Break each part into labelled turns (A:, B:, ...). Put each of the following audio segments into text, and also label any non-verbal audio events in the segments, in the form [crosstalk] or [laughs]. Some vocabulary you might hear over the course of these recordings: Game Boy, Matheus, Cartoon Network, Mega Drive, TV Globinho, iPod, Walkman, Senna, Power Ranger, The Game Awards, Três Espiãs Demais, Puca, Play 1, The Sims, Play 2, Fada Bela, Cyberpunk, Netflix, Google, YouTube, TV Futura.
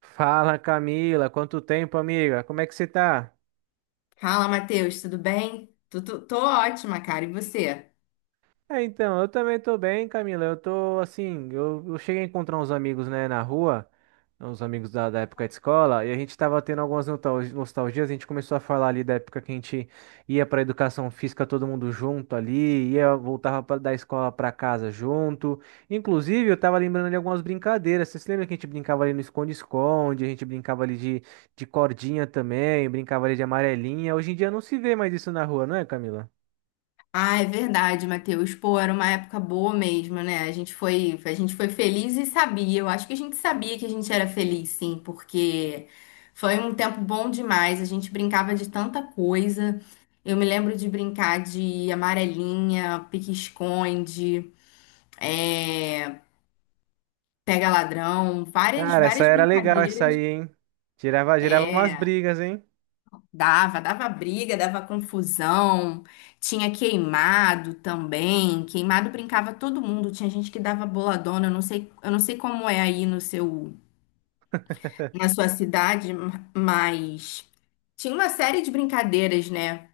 A: Fala, Camila, quanto tempo, amiga? Como é que você tá?
B: Fala, Matheus, tudo bem? Tô ótima, cara. E você?
A: Eu também tô bem, Camila. Eu tô assim, eu cheguei a encontrar uns amigos, né, na rua, uns amigos da época de escola, e a gente tava tendo algumas nostalgias. A gente começou a falar ali da época que a gente ia pra educação física todo mundo junto ali, ia, voltava da escola pra casa junto. Inclusive, eu tava lembrando de algumas brincadeiras. Você se lembra que a gente brincava ali no esconde-esconde, a gente brincava ali de cordinha também, brincava ali de amarelinha. Hoje em dia não se vê mais isso na rua, não é, Camila?
B: Ah, é verdade, Matheus. Pô, era uma época boa mesmo, né? A gente foi feliz e sabia. Eu acho que a gente sabia que a gente era feliz, sim, porque foi um tempo bom demais. A gente brincava de tanta coisa. Eu me lembro de brincar de amarelinha, pique-esconde, é, pega-ladrão, várias,
A: Cara, essa
B: várias
A: era legal, essa
B: brincadeiras.
A: aí, hein? Girava, girava umas
B: É.
A: brigas, hein?
B: Dava briga, dava confusão. Tinha queimado também. Queimado brincava todo mundo. Tinha gente que dava boladona. Eu não sei como é aí no seu, na sua cidade, mas tinha uma série de brincadeiras, né?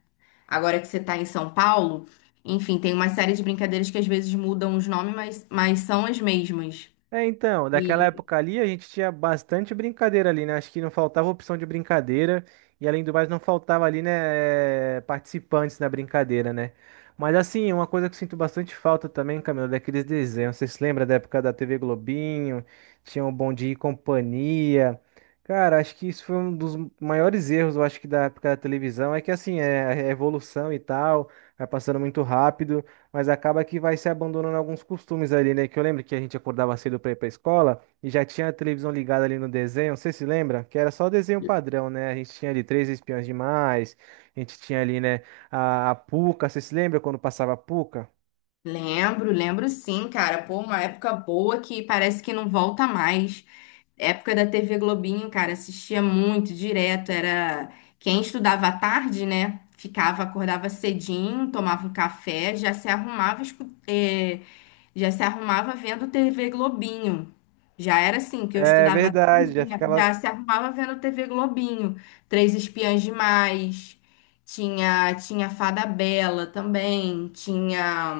B: Agora que você tá em São Paulo, enfim, tem uma série de brincadeiras que às vezes mudam os nomes, mas são as mesmas.
A: É, então, daquela
B: E
A: época ali a gente tinha bastante brincadeira ali, né? Acho que não faltava opção de brincadeira e, além do mais, não faltava ali, né, participantes na brincadeira, né? Mas assim, uma coisa que eu sinto bastante falta também, Camilo, é daqueles desenhos. Vocês se lembra da época da TV Globinho? Tinha o Bom Dia e Companhia. Cara, acho que isso foi um dos maiores erros, eu acho, que da época da televisão, é que assim, é a evolução e tal, vai passando muito rápido. Mas acaba que vai se abandonando alguns costumes ali, né? Que eu lembro que a gente acordava cedo pra ir pra escola e já tinha a televisão ligada ali no desenho. Você se lembra? Que era só o desenho padrão, né? A gente tinha ali Três Espiãs Demais, a gente tinha ali, né? A Puca. Você se lembra quando passava a Puca?
B: lembro, lembro sim, cara. Pô, uma época boa que parece que não volta mais. Época da TV Globinho, cara, assistia muito direto. Era quem estudava à tarde, né? Ficava, acordava cedinho, tomava um café, já se arrumava, já se arrumava vendo TV Globinho. Já era assim, que eu
A: É
B: estudava à
A: verdade,
B: tarde,
A: já
B: já
A: ficava.
B: já se arrumava vendo TV Globinho. Três Espiãs Demais, tinha, tinha Fada Bela também, tinha.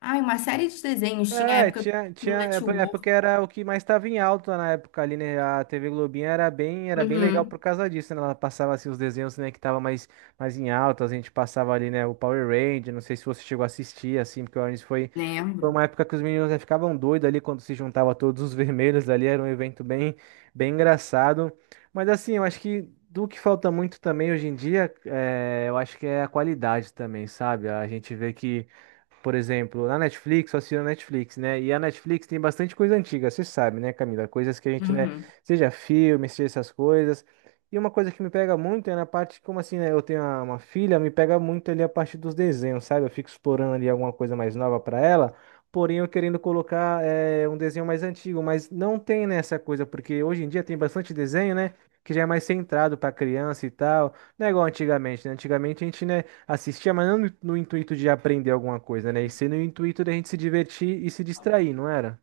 B: Ai, uma série de desenhos. Tinha a
A: É,
B: época
A: tinha, tinha,
B: do Cartoon
A: é é
B: Network.
A: porque era o que mais estava em alta na época ali, né? A TV Globinho era bem legal por
B: Uhum,
A: causa disso, né? Ela passava assim os desenhos, né, que tava mais em alta, a gente passava ali, né, o Power Ranger, não sei se você chegou a assistir assim, porque o Orange foi, foi
B: lembro.
A: uma época que os meninos, né, ficavam doidos ali quando se juntava todos os vermelhos ali, era um evento bem, bem engraçado. Mas assim, eu acho que do que falta muito também hoje em dia, é, eu acho que é a qualidade também, sabe? A gente vê que, por exemplo, na Netflix, só assino a Netflix, né? E a Netflix tem bastante coisa antiga, você sabe, né, Camila? Coisas que a gente, né,
B: Uhum.
A: seja filme, seja essas coisas. E uma coisa que me pega muito é na parte, como assim, né? Eu tenho uma filha, me pega muito ali a parte dos desenhos, sabe? Eu fico explorando ali alguma coisa mais nova para ela, porém eu querendo colocar é, um desenho mais antigo, mas não tem nessa coisa, porque hoje em dia tem bastante desenho, né? Que já é mais centrado para criança e tal. Não é igual antigamente, né? Antigamente a gente, né? Assistia, mas não no intuito de aprender alguma coisa, né? E sim no intuito da gente se divertir e se distrair, não era?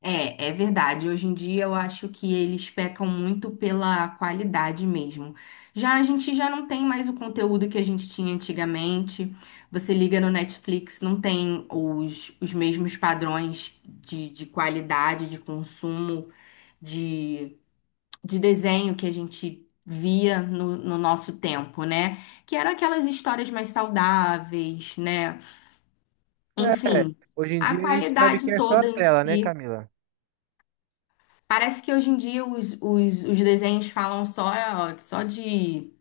B: É, é verdade. Hoje em dia eu acho que eles pecam muito pela qualidade mesmo. Já a gente já não tem mais o conteúdo que a gente tinha antigamente. Você liga no Netflix, não tem os mesmos padrões de qualidade, de consumo, de desenho que a gente via no, no nosso tempo, né? Que eram aquelas histórias mais saudáveis, né?
A: É,
B: Enfim,
A: hoje em
B: a
A: dia a gente sabe que
B: qualidade
A: é só
B: toda em
A: tela, né,
B: si.
A: Camila?
B: Parece que hoje em dia os desenhos falam só, só de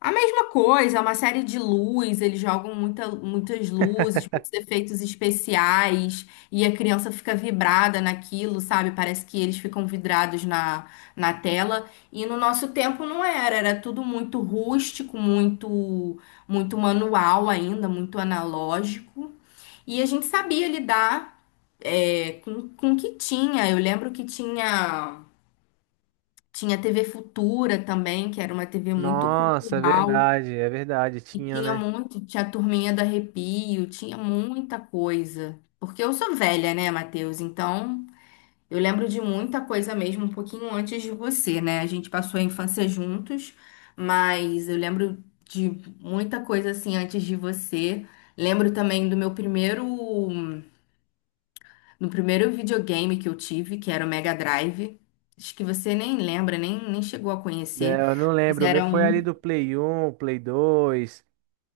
B: a mesma coisa, é uma série de luz, eles jogam muitas luzes, muitos
A: [laughs]
B: efeitos especiais, e a criança fica vibrada naquilo, sabe? Parece que eles ficam vidrados na, na tela. E no nosso tempo não era, era tudo muito rústico, muito, muito manual ainda, muito analógico. E a gente sabia lidar, com o que tinha. Eu lembro que tinha, tinha TV Futura também, que era uma TV muito
A: Nossa,
B: cultural.
A: é verdade,
B: E
A: tinha,
B: tinha
A: né?
B: muito, tinha a turminha do arrepio, tinha muita coisa. Porque eu sou velha, né, Matheus? Então, eu lembro de muita coisa mesmo, um pouquinho antes de você, né? A gente passou a infância juntos, mas eu lembro de muita coisa assim antes de você. Lembro também do meu primeiro, do primeiro videogame que eu tive, que era o Mega Drive. Acho que você nem lembra, nem chegou a
A: É,
B: conhecer.
A: eu não
B: Mas
A: lembro, o meu
B: era
A: foi ali
B: um
A: do Play 1, Play 2.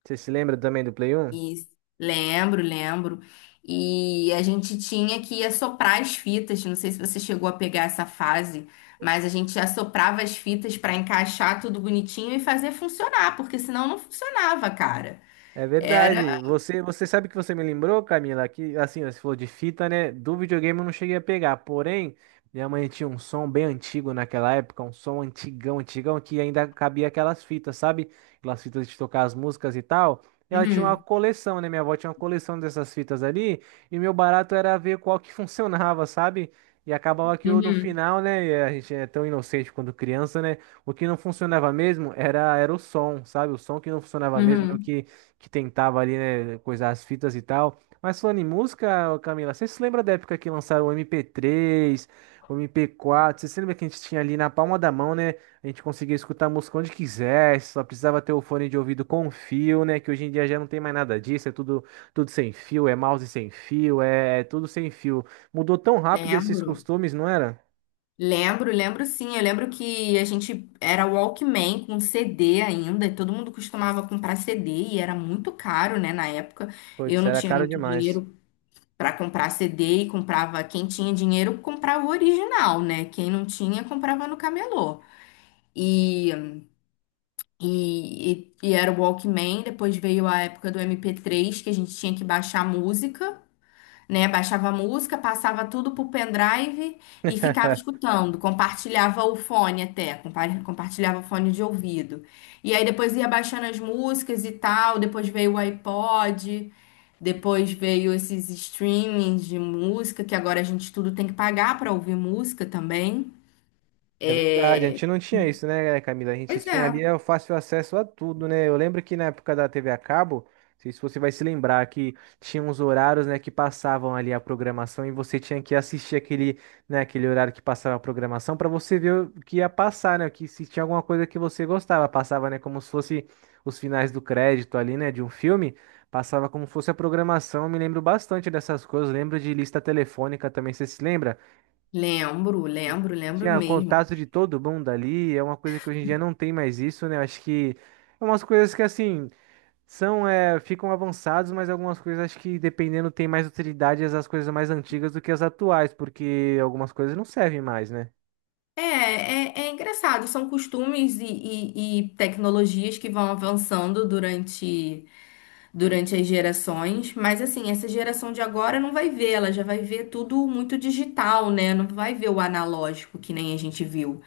A: Você se lembra também do Play 1?
B: isso. Lembro, lembro. E a gente tinha que assoprar as fitas. Não sei se você chegou a pegar essa fase, mas a gente assoprava as fitas para encaixar tudo bonitinho e fazer funcionar, porque senão não funcionava, cara.
A: É
B: Era.
A: verdade. Você, você sabe que você me lembrou, Camila, que assim, ó, você falou de fita, né? Do videogame eu não cheguei a pegar. Porém, minha mãe tinha um som bem antigo naquela época, um som antigão, antigão, que ainda cabia aquelas fitas, sabe? Aquelas fitas de tocar as músicas e tal. E ela tinha uma
B: Uhum,
A: coleção, né? Minha avó tinha uma coleção dessas fitas ali, e meu barato era ver qual que [laughs] funcionava, sabe? E acabava que eu, no
B: uhum,
A: final, né? E a gente é tão inocente quando criança, né? O que não funcionava mesmo era o som, sabe? O som que não funcionava mesmo, é o
B: uhum.
A: que tentava ali, né, coisar as fitas e tal. Mas falando em música, ô Camila, você se lembra da época que lançaram o mp três, o mp quatro? Você se lembra que a gente tinha ali na palma da mão, né? A gente conseguia escutar música onde quisesse, só precisava ter o fone de ouvido com fio, né? Que hoje em dia já não tem mais nada disso, é tudo, tudo sem fio, é mouse sem fio, é, é tudo sem fio. Mudou tão rápido esses
B: Lembro.
A: costumes, não era?
B: Lembro, lembro sim. Eu lembro que a gente era Walkman com CD ainda, e todo mundo costumava comprar CD e era muito caro, né, na época. Eu
A: Putz,
B: não
A: era
B: tinha
A: caro
B: muito
A: demais.
B: dinheiro para comprar CD e comprava quem tinha dinheiro comprava o original, né? Quem não tinha comprava no camelô. E, e era o Walkman, depois veio a época do MP3 que a gente tinha que baixar a música, né? Baixava a música, passava tudo pro pendrive e ficava
A: [laughs]
B: escutando, compartilhava o fone até, compartilhava o fone de ouvido. E aí depois ia baixando as músicas e tal, depois veio o iPod, depois veio esses streamings de música, que agora a gente tudo tem que pagar para ouvir música também.
A: É verdade, a
B: É,
A: gente não tinha isso, né, Camila? A gente
B: pois é,
A: tinha ali é, o fácil acesso a tudo, né? Eu lembro que na época da TV a cabo, não sei se você vai se lembrar, que tinha uns horários, né, que passavam ali a programação e você tinha que assistir aquele, né, aquele horário que passava a programação para você ver o que ia passar, né? Que se tinha alguma coisa que você gostava, passava, né, como se fosse os finais do crédito ali, né, de um filme. Passava como se fosse a programação, eu me lembro bastante dessas coisas, lembro de lista telefônica também, você se lembra?
B: lembro, lembro, lembro
A: Tinha
B: mesmo.
A: contato de todo mundo ali, é uma coisa que hoje em dia não tem mais isso, né? Eu acho que é umas coisas que assim são é, ficam avançados, mas algumas coisas acho que dependendo tem mais utilidade as coisas mais antigas do que as atuais, porque algumas coisas não servem mais, né?
B: É engraçado, são costumes e tecnologias que vão avançando durante as gerações, mas assim, essa geração de agora não vai ver, ela já vai ver tudo muito digital, né? Não vai ver o analógico que nem a gente viu.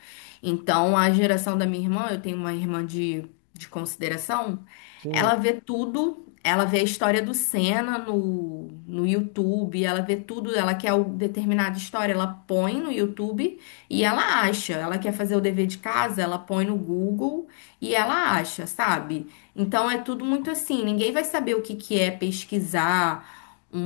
B: Então, a geração da minha irmã, eu tenho uma irmã de consideração, ela
A: Sim.
B: vê tudo. Ela vê a história do Senna no, no YouTube, ela vê tudo, ela quer o- determinada história, ela põe no YouTube e ela acha. Ela quer fazer o dever de casa, ela põe no Google e ela acha, sabe? Então é tudo muito assim, ninguém vai saber o que que é pesquisar um,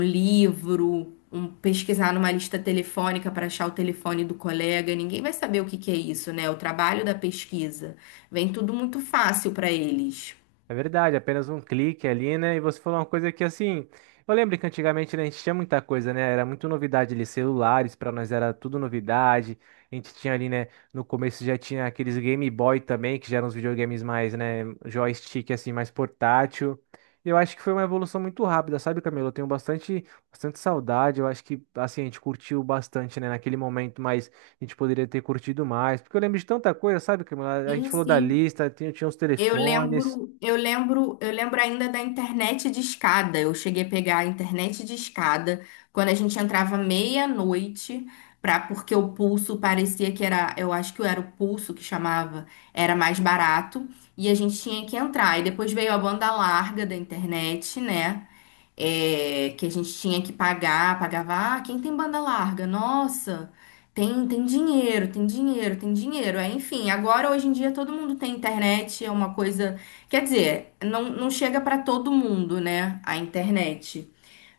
B: um livro, um, pesquisar numa lista telefônica para achar o telefone do colega, ninguém vai saber o que que é isso, né? O trabalho da pesquisa. Vem tudo muito fácil para eles.
A: É verdade, apenas um clique ali, né? E você falou uma coisa que assim, eu lembro que antigamente, né, a gente tinha muita coisa, né? Era muito novidade ali, celulares, pra nós era tudo novidade. A gente tinha ali, né, no começo já tinha aqueles Game Boy também, que já eram os videogames mais, né, joystick assim, mais portátil. E eu acho que foi uma evolução muito rápida, sabe, Camilo? Eu tenho bastante, bastante saudade. Eu acho que assim, a gente curtiu bastante, né, naquele momento, mas a gente poderia ter curtido mais, porque eu lembro de tanta coisa, sabe, Camilo? A gente
B: Sim,
A: falou da
B: sim.
A: lista, tinha, tinha os
B: Eu
A: telefones.
B: lembro, eu lembro, eu lembro ainda da internet de escada. Eu cheguei a pegar a internet de escada quando a gente entrava meia-noite, para porque o pulso parecia que era, eu acho que era o pulso que chamava, era mais barato e a gente tinha que entrar. E depois veio a banda larga da internet, né? É, que a gente tinha que pagar, pagava, ah, quem tem banda larga? Nossa, tem, tem dinheiro. É, enfim, agora hoje em dia todo mundo tem internet, é uma coisa, quer dizer, não, não chega para todo mundo, né, a internet.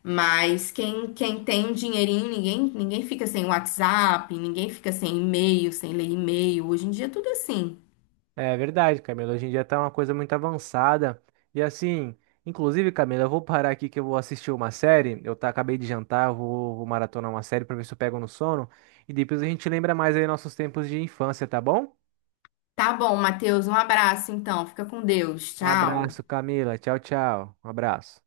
B: Mas quem tem um dinheirinho, ninguém fica sem WhatsApp, ninguém fica sem e-mail, sem ler e-mail. Hoje em dia é tudo é assim.
A: É verdade, Camila. Hoje em dia tá uma coisa muito avançada. E assim, inclusive, Camila, eu vou parar aqui que eu vou assistir uma série. Eu tá, acabei de jantar, eu vou, vou maratonar uma série pra ver se eu pego no sono. E depois a gente lembra mais aí nossos tempos de infância, tá bom?
B: Tá bom, Matheus, um abraço então. Fica com Deus.
A: Um
B: Tchau.
A: abraço, Camila. Tchau, tchau. Um abraço.